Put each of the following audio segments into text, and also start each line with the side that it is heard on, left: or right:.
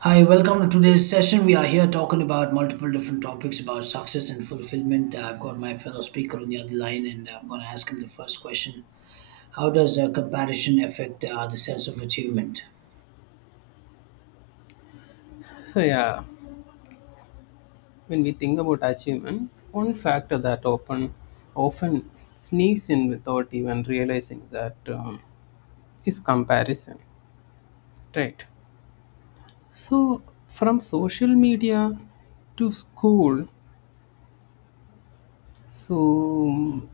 right: Hi, welcome to today's session. We are here talking about multiple different topics about success and fulfillment. I've got my fellow speaker on the other line, and I'm going to ask him the first question. How does comparison affect the sense of achievement?
left: So yeah, when we think about achievement, one factor that often sneaks in without even realizing that, is comparison, right? So from social media to school, so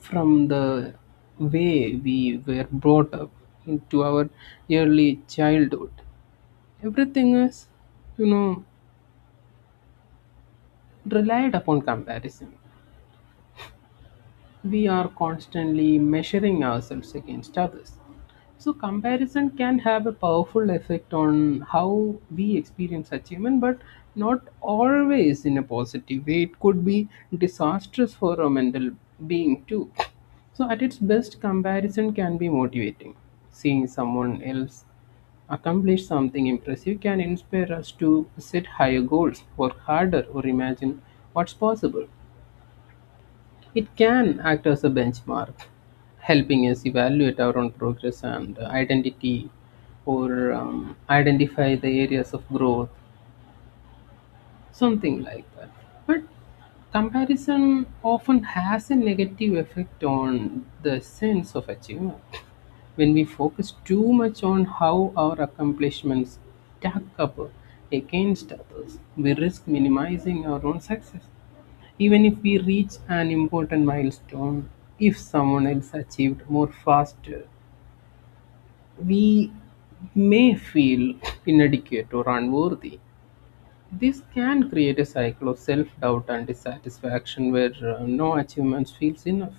left: from the way we were brought up into our early childhood, everything is, you know relied upon comparison. We are constantly measuring ourselves against others. So, comparison can have a powerful effect on how we experience achievement, but not always in a positive way. It could be disastrous for our mental being, too. So, at its best, comparison can be motivating. Seeing someone else accomplish something impressive can inspire us to set higher goals, work harder, or imagine what's possible. It can act as a benchmark, helping us evaluate our own progress and identity, or identify the areas of growth, something like that. But comparison often has a negative effect on the sense of achievement. When we focus too much on how our accomplishments stack up against others, we risk minimizing our own success. Even if we reach an important milestone, if someone else achieved more faster, we may feel inadequate or unworthy. This can create a cycle of self doubt and dissatisfaction where no achievement feels enough.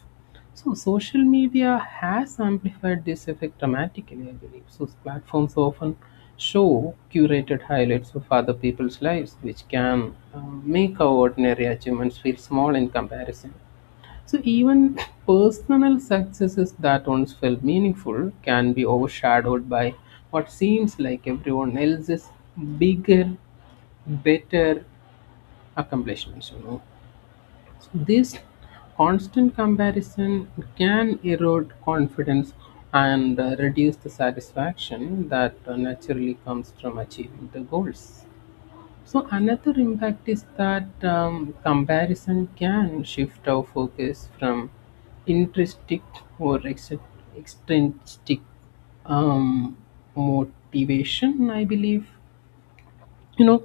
left: So, social media has amplified this effect dramatically, I believe. So, platforms often show curated highlights of other people's lives, which can make our ordinary achievements feel small in comparison. So, even personal successes that once felt meaningful can be overshadowed by what seems like everyone else's bigger, better accomplishments. You know, so this constant comparison can erode confidence and reduce the satisfaction that naturally comes from achieving the goals. So another impact is that, comparison can shift our focus from intrinsic or extrinsic, um, motivation, I believe. You know,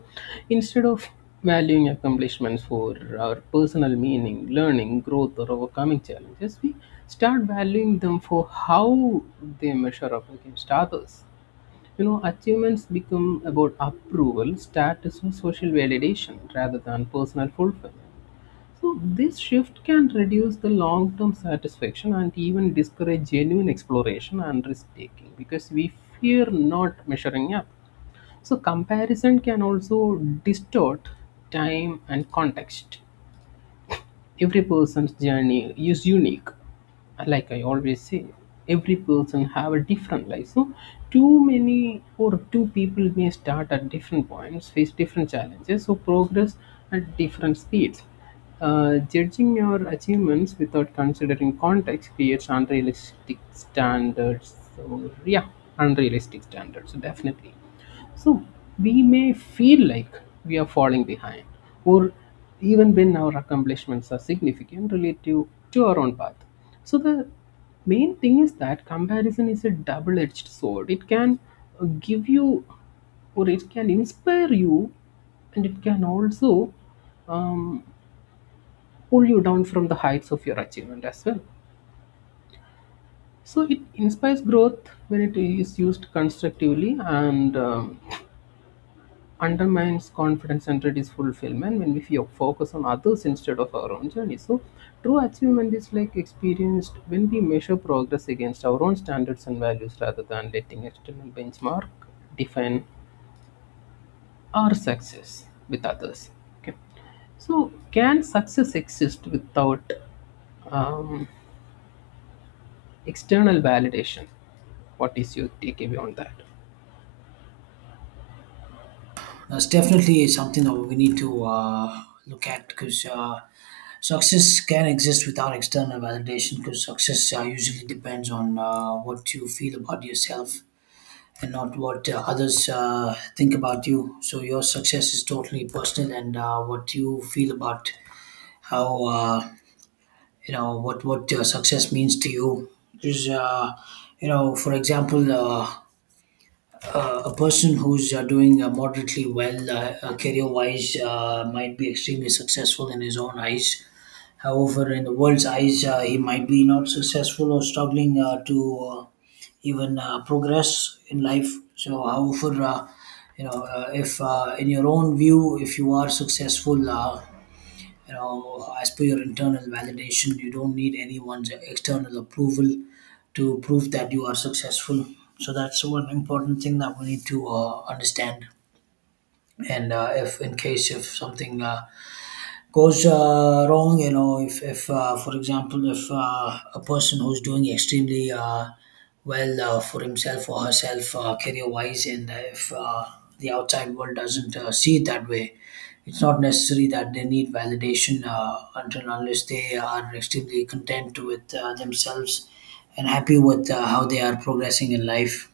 left: instead of valuing accomplishments for our personal meaning, learning, growth, or overcoming challenges, we start valuing them for how they measure up against others. You know, achievements become about approval, status, or social validation rather than personal fulfillment. So this shift can reduce the long-term satisfaction and even discourage genuine exploration and risk-taking because we fear not measuring up. So, comparison can also distort time and context. Every person's journey is unique. Like I always say, every person have a different life. So, too many or two people may start at different points, face different challenges, so progress at different speeds. Judging your achievements without considering context creates unrealistic standards. So, yeah, unrealistic standards. So definitely. So we may feel like we are falling behind, or even when our accomplishments are significant relative to our own path. So the main thing is that comparison is a double edged sword. It can give you, or it can inspire you, and it can also, um, pull you down from the heights of your achievement as well. So it inspires growth when it is used constructively, and undermines confidence and it is fulfillment when we feel, focus on others instead of our own journey. So true achievement is like experienced when we measure progress against our own standards and values rather than letting external benchmark define our success with others. Okay, so can success exist without, um, external validation? What is your takeaway on that?
right: That's definitely something that we need to look at because success can exist without external validation because success usually depends on what you feel about yourself and not what others think about you. So your success is totally personal, and what you feel about how you know what success means to you is you know, for example, a person who's doing moderately well career wise might be extremely successful in his own eyes. However, in the world's eyes, he might be not successful or struggling to even progress in life. So, however, if in your own view, if you are successful, as per your internal validation, you don't need anyone's external approval to prove that you are successful. So that's one important thing that we need to understand. And if in case if something goes wrong, you know, if for example, if a person who's doing extremely well for himself or herself career wise, and if the outside world doesn't see it that way, it's not necessary that they need validation until and unless they are extremely content with themselves and happy with how they are progressing in life.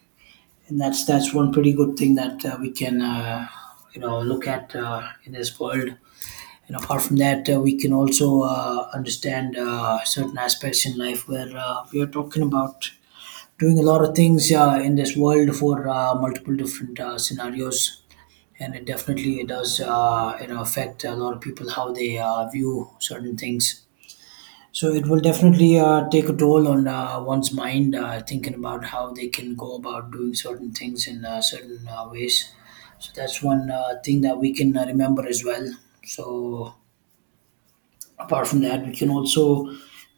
right: And that's one pretty good thing that we can you know, look at in this world. And apart from that, we can also understand certain aspects in life where we are talking about doing a lot of things in this world for multiple different scenarios. And it definitely does you know, affect a lot of people how they view certain things. So it will definitely take a toll on one's mind, thinking about how they can go about doing certain things in certain ways. So that's one thing that we can remember as well. So apart from that, we can also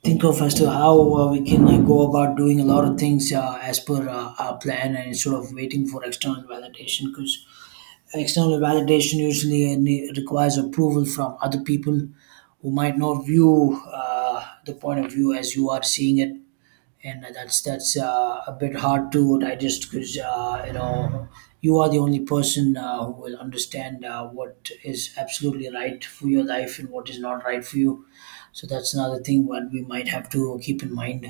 right: think of as to how we can go about doing a lot of things as per our plan, and instead of waiting for external validation, because external validation usually requires approval from other people who might not view the point of view as you are seeing it. And that's a bit hard to digest, because you know, you are the only person who will understand what is absolutely right for your life and what is not right for you. So that's another thing what we might have to keep in mind.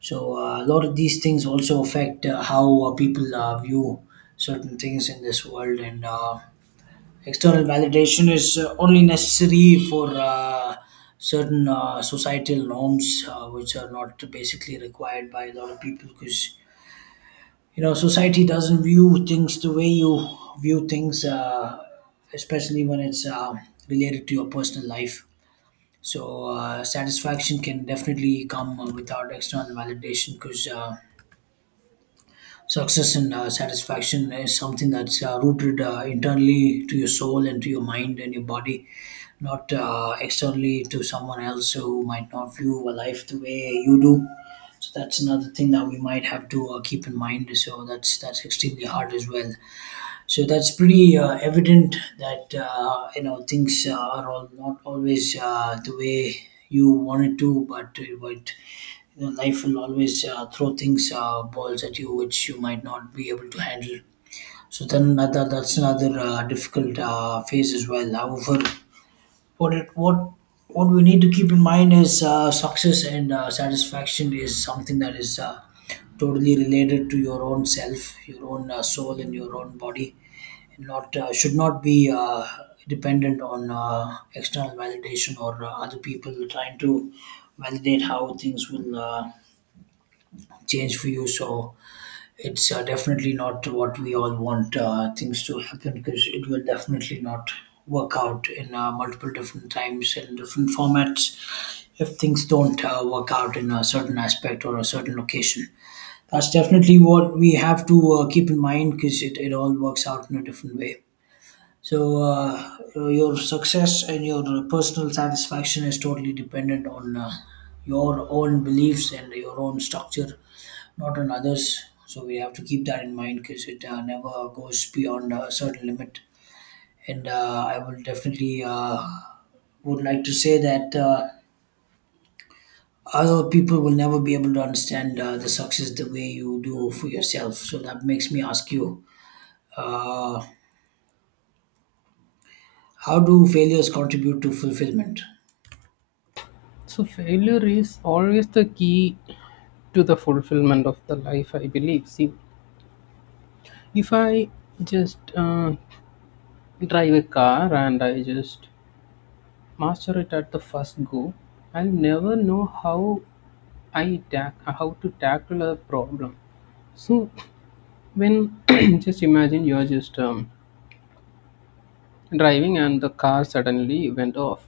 right: So a lot of these things also affect how people view certain things in this world. And. Uh, External validation is only necessary for certain societal norms, which are not basically required by a lot of people, because you know, society doesn't view things the way you view things, especially when it's related to your personal life. So satisfaction can definitely come without external validation. Because. Uh, Success and satisfaction is something that's rooted internally to your soul and to your mind and your body, not externally to someone else who might not view a life the way you do. So that's another thing that we might have to keep in mind. So that's extremely hard as well. So that's pretty evident that you know, things are all not always the way you wanted to, but you know, life will always throw things, balls at you, which you might not be able to handle. So then another, that's another difficult phase as well. However, what it, what we need to keep in mind is success and satisfaction is something that is totally related to your own self, your own soul, and your own body, and not should not be dependent on external validation, or other people trying to validate how things will change for you. So it's definitely not what we all want things to happen, because it will definitely not work out in multiple different times and different formats if things don't work out in a certain aspect or a certain location. That's definitely what we have to keep in mind, because it all works out in a different way. So your success and your personal satisfaction is totally dependent on your own beliefs and your own structure, not on others. So we have to keep that in mind, because it never goes beyond a certain limit. And I will definitely would like to say that other people will never be able to understand the success the way you do for yourself. So that makes me ask you, how do failures contribute to fulfillment?
left: So failure is always the key to the fulfillment of the life, I believe. See, if I just drive a car and I just master it at the first go, I'll never know how I tack how to tackle a problem. So when just imagine you're just, driving and the car suddenly went off.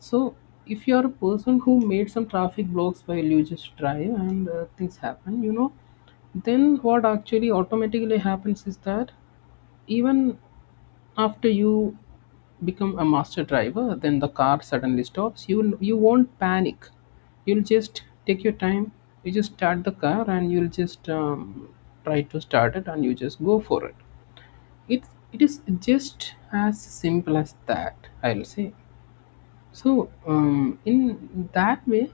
left: So if you're a person who made some traffic blocks while you just drive and things happen, you know, then what actually automatically happens is that even after you become a master driver, then the car suddenly stops, you won't panic. You'll just take your time, you just start the car, and you'll just, try to start it and you just go for it. It it is just as simple as that, I'll say. So, in that way,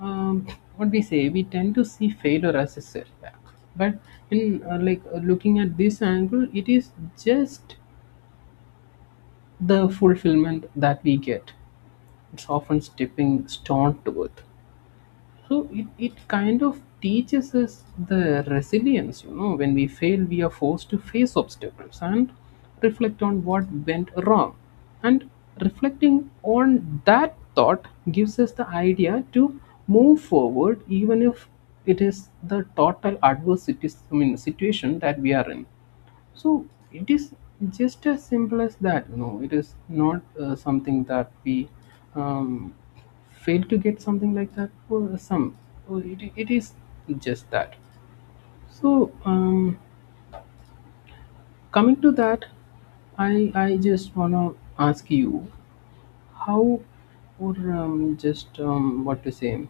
left: um, what we say, we tend to see failure as a setback, but in, looking at this angle, it is just the fulfillment that we get. It's often stepping stone to it. So it kind of teaches us the resilience. You know, when we fail, we are forced to face obstacles and reflect on what went wrong. And reflecting on that thought gives us the idea to move forward, even if it is the total adverse situ- I mean, situation that we are in. So it is just as simple as that. You know, it is not something that we, um, fail to get something like that for some. Or it is just that. So, coming to that, I just wanna ask you how, or just what to say.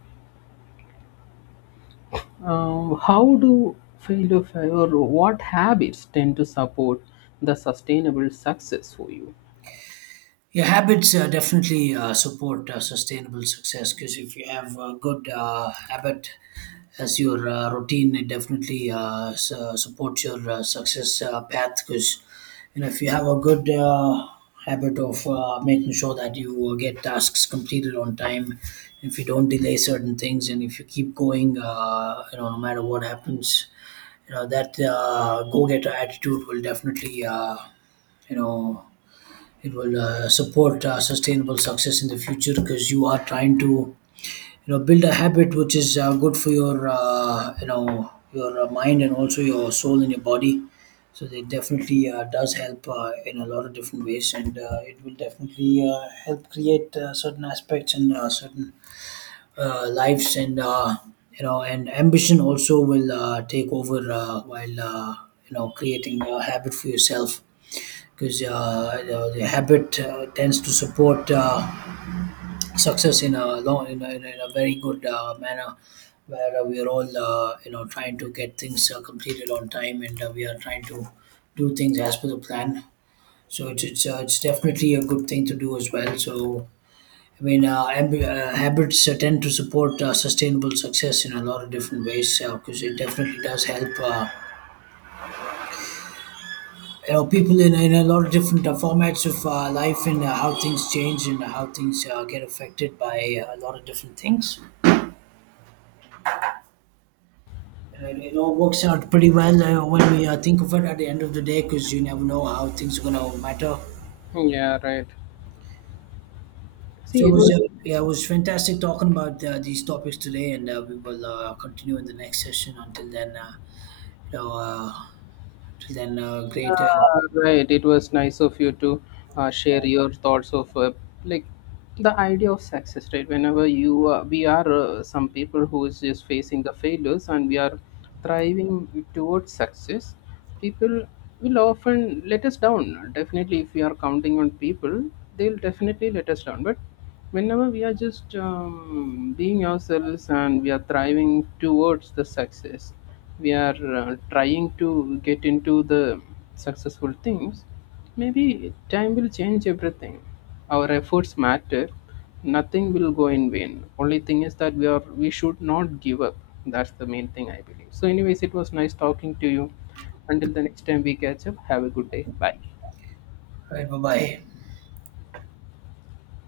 left: How do or what habits tend to support the sustainable success for you?
right: Yeah, habits definitely support sustainable success, because if you have a good habit as your routine, it definitely supports your success path. Because you know, if you have a good habit of making sure that you get tasks completed on time, if you don't delay certain things, and if you keep going, you know, no matter what happens, you know that go-getter attitude will definitely, you know, it will support sustainable success in the future, because you are trying to, you know, build a habit which is good for your mind, and also your soul and your body. So it definitely does help in a lot of different ways, and it will definitely help create certain aspects and certain lives. And you know, and ambition also will take over while you know, creating a habit for yourself. Because the habit tends to support success in a long in a, in a in a very good manner, where we are all you know, trying to get things completed on time, and we are trying to do things as per the plan. So it's definitely a good thing to do as well. So I mean, habits tend to support sustainable success in a lot of different ways, because it definitely does help, you know, people in a lot of different formats of life, and how things change, and how things get affected by a lot of different things. You know, it all works out pretty well when we think of it at the end of the day, because you never know how things are going to matter.
left: Yeah, right.
right: So
left: See,
right: it
left: it
right: was
left: was,
right: yeah, it was fantastic talking about these topics today, and we will continue in the next session. Until then you know until then great
left: yeah, right. It was nice of you to share your thoughts of, like the idea of success, right? Whenever you we are some people who is just facing the failures and we are thriving towards success, people will often let us down. Definitely, if we are counting on people, they'll definitely let us down. But whenever we are just, being ourselves and we are thriving towards the success, we are trying to get into the successful things. Maybe time will change everything. Our efforts matter, nothing will go in vain. Only thing is that we should not give up. That's the main thing, I believe. So anyways, it was nice talking to you. Until the next time we catch up, have a good day. Bye.
right: Right, bye bye.